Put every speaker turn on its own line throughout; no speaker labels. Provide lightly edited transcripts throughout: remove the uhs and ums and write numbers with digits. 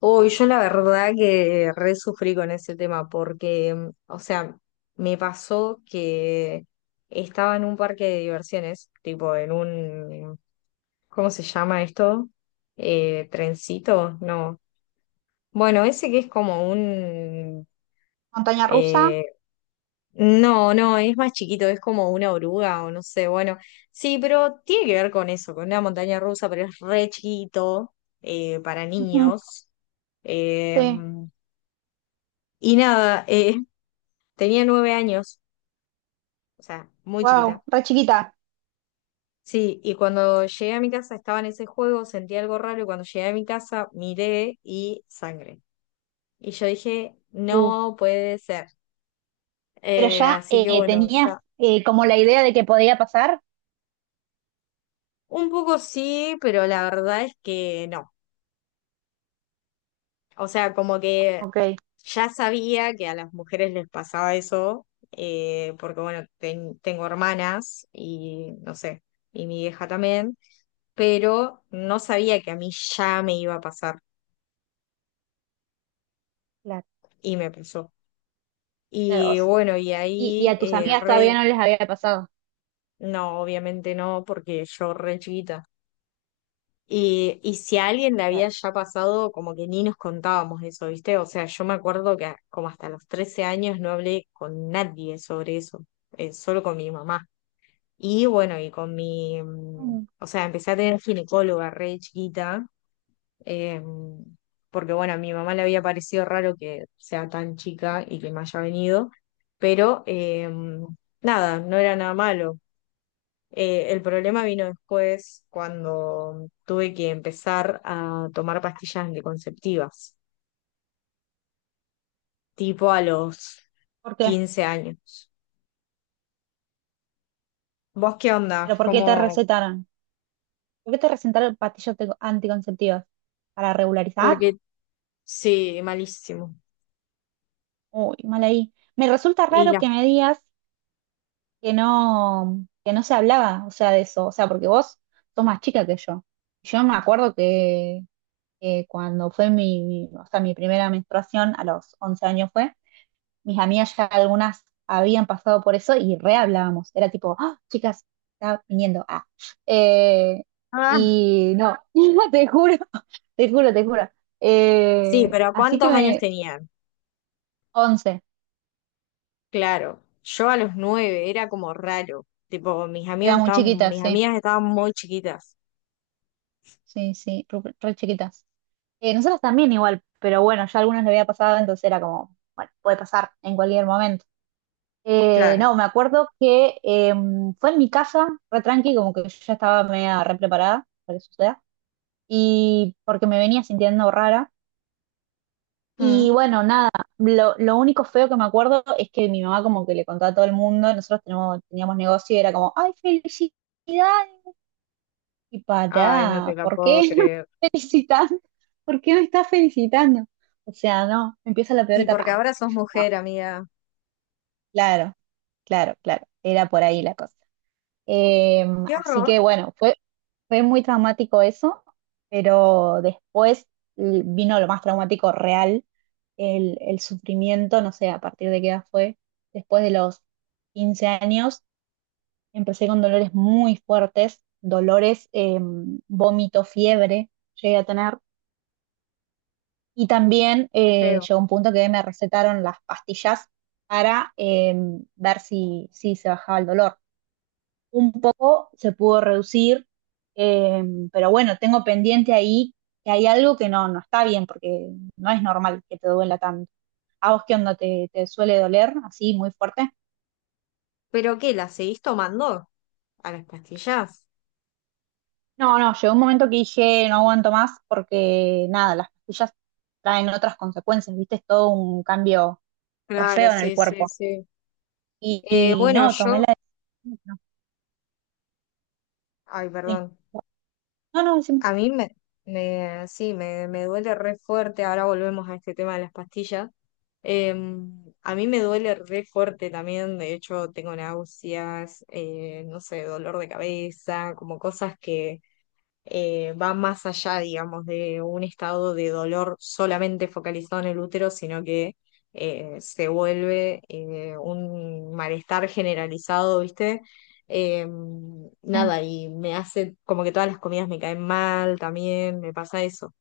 Uy, yo la verdad que re sufrí con ese tema porque, o sea, me pasó que estaba en un parque de diversiones, tipo en un, ¿cómo se llama esto? Trencito, no. Bueno, ese que es como un...
Montaña rusa.
eh, no, no, es más chiquito, es como una oruga o no sé, bueno, sí, pero tiene que ver con eso, con una montaña rusa, pero es re chiquito para
Ujú,
niños. Eh,
sí,
y nada, tenía 9 años, o sea, muy
wow,
chiquita.
re chiquita.
Sí, y cuando llegué a mi casa estaba en ese juego, sentí algo raro y cuando llegué a mi casa miré y sangre. Y yo dije,
Uh,
no puede ser.
pero ya
Así que bueno, o
tenías
sea,
como la idea de que podía pasar.
un poco sí, pero la verdad es que no. O sea, como que
Ok,
ya sabía que a las mujeres les pasaba eso, porque bueno, tengo hermanas y no sé, y mi hija también, pero no sabía que a mí ya me iba a pasar
claro.
y me pasó.
Claro.
Y
Vos.
bueno, y
Y
ahí,
a tus amigas todavía no les había pasado.
no, obviamente no, porque yo re chiquita. Y si a alguien le había
Claro.
ya pasado, como que ni nos contábamos eso, ¿viste? O sea, yo me acuerdo que como hasta los 13 años no hablé con nadie sobre eso, solo con mi mamá. Y bueno, y con mi,
Mm,
o sea, empecé a tener ginecóloga re chiquita, eh, porque bueno, a mi mamá le había parecido raro que sea tan chica y que me haya venido, pero nada, no era nada malo. El problema vino después cuando tuve que empezar a tomar pastillas anticonceptivas, tipo a los
¿por qué?
15 años. ¿Vos qué onda?
¿Pero por qué te
¿Cómo?
recetaron? ¿Por qué te recetaron pastillas anticonceptivas? ¿Para regularizar?
Porque sí, malísimo.
Uy, mal ahí. Me resulta
Y
raro
las...
que me digas que no se hablaba, o sea, de eso. O sea, porque vos sos más chica que yo. Yo me acuerdo que cuando fue o sea, mi primera menstruación, a los 11 años fue, mis amigas ya algunas habían pasado por eso y re hablábamos. Era tipo, "Ah, chicas, está viniendo. Ah. Eh,
Ah,
y no, te juro, te juro.
sí, pero
Así que
¿cuántos años tenían?
11,
Claro, yo a los nueve era como raro. Tipo,
eran muy chiquitas,
mis
sí,
amigas estaban muy chiquitas.
sí, sí, re chiquitas. Nosotras también igual, pero bueno, ya algunas le había pasado, entonces era como, bueno, puede pasar en cualquier momento.
Claro.
No, me acuerdo que fue en mi casa, re tranqui, como que yo ya estaba media re preparada para que suceda, y porque me venía sintiendo rara. Y
Mm.
bueno, nada, lo único feo que me acuerdo es que mi mamá como que le contaba a todo el mundo, teníamos negocio y era como, ¡ay, felicidades! Y
Ay, no te
pará,
la
¿por
puedo
qué me
creer.
felicitan? ¿Por qué me estás felicitando? O sea, no, empieza la peor
Y porque
etapa.
ahora sos
Ah, no,
mujer, amiga.
claro, claro, claro, era por ahí la cosa. Eh,
Qué
así
horror,
que bueno, fue muy traumático eso, pero después vino lo más traumático real, el sufrimiento, no sé a partir de qué edad fue, después de los 15 años empecé con dolores muy fuertes, dolores, vómito, fiebre llegué a tener, y también
qué feo.
llegó un punto que me recetaron las pastillas para ver si se bajaba el dolor un poco se pudo reducir, eh, pero bueno, tengo pendiente ahí que hay algo que no, no está bien, porque no es normal que te duela tanto. ¿A vos qué onda? Te suele doler así muy fuerte?
¿Pero qué? ¿La seguís tomando? ¿A las pastillas?
No, no, llegó un momento que dije no aguanto más porque nada, las pastillas traen otras consecuencias, viste, es todo un cambio re
Claro,
feo en el
sí, sí,
cuerpo.
sí.
Y, y
Bueno,
no, tomé
yo,
la decisión.
ay,
No, sí.
perdón,
No, no, sí.
a mí me, me sí, me duele re fuerte, ahora volvemos a este tema de las pastillas. A mí me duele re fuerte también, de hecho tengo náuseas, no sé, dolor de cabeza, como cosas que va más allá, digamos, de un estado de dolor solamente focalizado en el útero, sino que se vuelve un malestar generalizado, ¿viste? Eh,
Eh,
nada, y me hace como que todas las comidas me caen mal también, me pasa eso.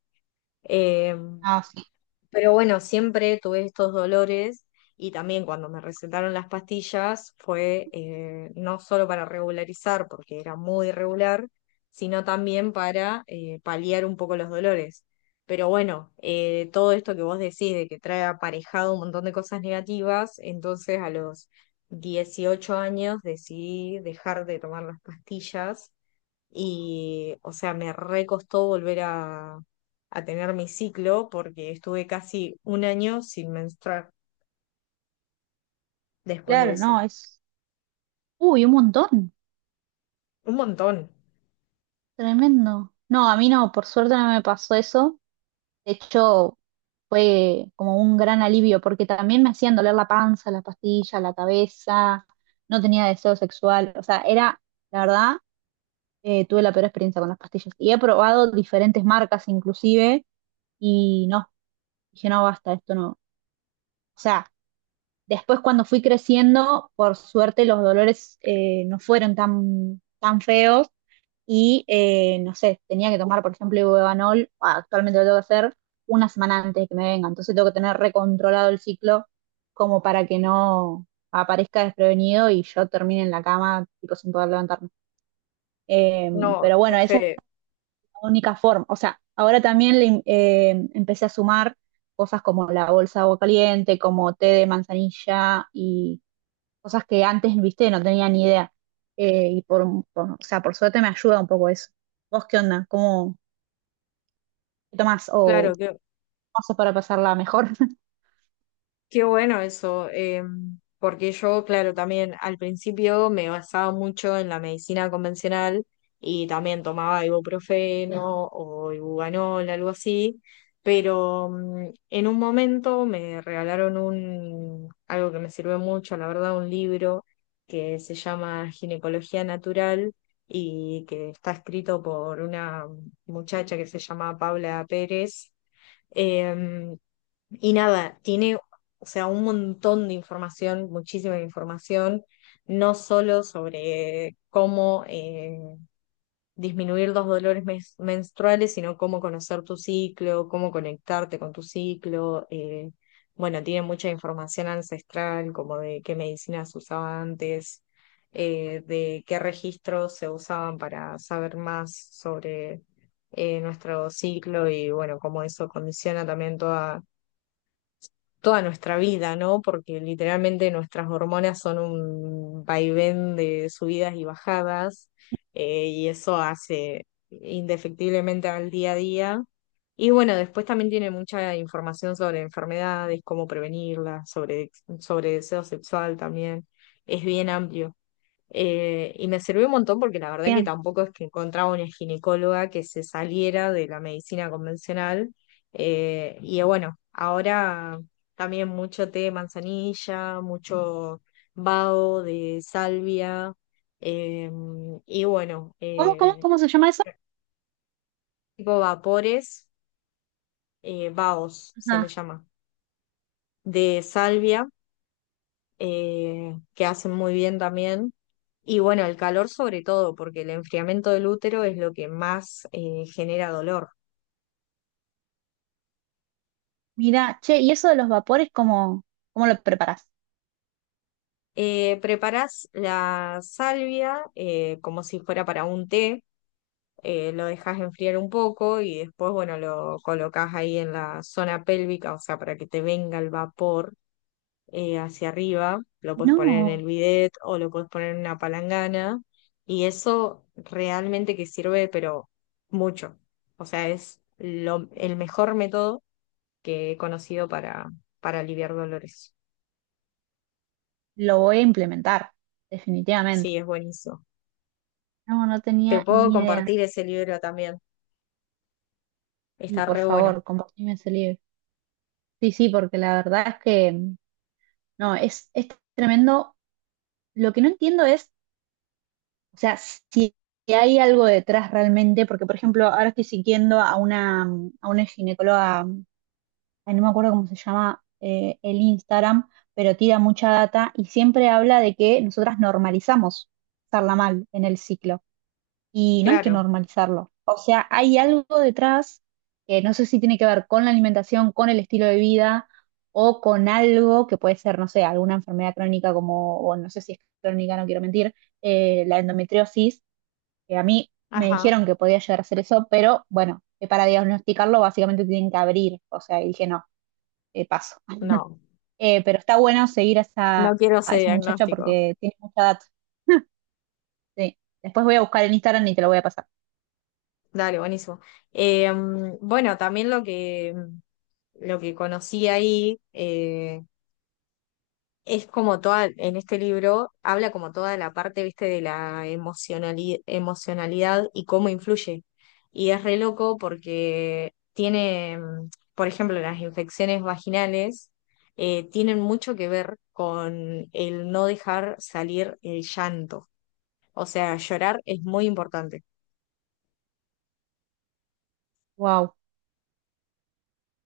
Eh,
ah, sí.
pero bueno, siempre tuve estos dolores y también cuando me recetaron las pastillas fue no solo para regularizar, porque era muy irregular, sino también para paliar un poco los dolores. Pero bueno, todo esto que vos decís de que trae aparejado un montón de cosas negativas, entonces a los 18 años decidí dejar de tomar las pastillas y, o sea, me recostó a tener mi ciclo porque estuve casi un año sin menstruar después de
Claro, no,
eso.
es. Uy, un montón.
Un montón.
Tremendo. No, a mí no, por suerte no me pasó eso. De hecho, fue como un gran alivio, porque también me hacían doler la panza, la pastilla, la cabeza, no tenía deseo sexual. O sea, era, la verdad, tuve la peor experiencia con las pastillas. Y he probado diferentes marcas inclusive, y no, dije, no, basta, esto no. O sea, después cuando fui creciendo, por suerte los dolores no fueron tan, tan feos y, no sé, tenía que tomar, por ejemplo, Ibuevanol, actualmente lo tengo que hacer una semana antes de que me venga, entonces tengo que tener recontrolado el ciclo como para que no aparezca desprevenido y yo termine en la cama, tipo, sin poder levantarme. Eh,
No,
pero
qué
bueno, esa es
feo.
la única forma. O sea, ahora también le, empecé a sumar cosas como la bolsa de agua caliente, como té de manzanilla y cosas que antes, viste, no tenía ni idea. Y o sea, por suerte me ayuda un poco eso. ¿Vos qué onda? ¿Cómo qué tomás? ¿O cómo
Claro, qué,
haces para pasarla mejor?
Qué bueno eso, porque yo, claro, también al principio me basaba mucho en la medicina convencional y también tomaba ibuprofeno o ibuganol, algo así, pero en un momento me regalaron un, algo que me sirvió mucho, la verdad, un libro que se llama Ginecología Natural y que está escrito por una muchacha que se llama Paula Pérez. Em, y nada, tiene, o sea, un montón de información, muchísima información, no solo sobre cómo disminuir los dolores menstruales, sino cómo conocer tu ciclo, cómo conectarte con tu ciclo. Bueno, tiene mucha información ancestral, como de qué medicinas usaba antes, de qué registros se usaban para saber más sobre nuestro ciclo y bueno, cómo eso condiciona también toda nuestra vida, ¿no? Porque literalmente nuestras hormonas son un vaivén de subidas y bajadas, y eso hace indefectiblemente al día a día. Y bueno, después también tiene mucha información sobre enfermedades, cómo prevenirlas, sobre deseo sexual también. Es bien amplio. Y me sirvió un montón porque la verdad que
Bien.
tampoco es que encontraba una ginecóloga que se saliera de la medicina convencional. Y bueno, ahora también mucho té de manzanilla, mucho vaho de salvia, eh, y bueno, eh,
Cómo se llama eso?
tipo vapores, vahos se le
Ajá.
llama, de salvia que hacen muy bien también. Y bueno, el calor sobre todo, porque el enfriamiento del útero es lo que más genera dolor.
Mira, che, ¿y eso de los vapores, cómo lo preparás?
Preparás la salvia como si fuera para un té, lo dejas enfriar un poco y después, bueno, lo colocas ahí en la zona pélvica, o sea, para que te venga el vapor hacia arriba, lo puedes poner en
No,
el bidet o lo puedes poner en una palangana y eso realmente que sirve, pero mucho. O sea, es lo, el mejor método que he conocido para aliviar dolores.
lo voy a implementar, definitivamente.
Sí, es buenísimo.
No, no
Te
tenía
puedo
ni idea.
compartir ese libro también.
Y
Está
por
re bueno.
favor, compartime ese libro. Sí, sí, porque la verdad es que, no, es tremendo. Lo que no entiendo es, o sea, si hay algo detrás realmente, porque por ejemplo, ahora estoy siguiendo a a una ginecóloga, ay, no me acuerdo cómo se llama el Instagram, pero tira mucha data y siempre habla de que nosotras normalizamos estarla mal en el ciclo y no hay que
Claro.
normalizarlo. O sea, hay algo detrás que no sé si tiene que ver con la alimentación, con el estilo de vida o con algo que puede ser, no sé, alguna enfermedad crónica como, o no sé si es crónica, no quiero mentir, la endometriosis, que a mí me
Ajá.
dijeron que podía llegar a hacer eso, pero bueno, que para diagnosticarlo básicamente tienen que abrir, o sea, y dije no, paso.
No,
Pero está bueno seguir a
no quiero
a
ese
esa muchacha
diagnóstico.
porque tiene mucha data. Sí. Después voy a buscar en Instagram y te lo voy a pasar.
Dale, buenísimo. Eh, bueno, también lo que conocí ahí, es como toda, en este libro habla como toda la parte, viste, de la emocionalidad y cómo influye. Y es re loco porque tiene, por ejemplo, las infecciones vaginales tienen mucho que ver con el no dejar salir el llanto. O sea, llorar es muy importante.
Wow.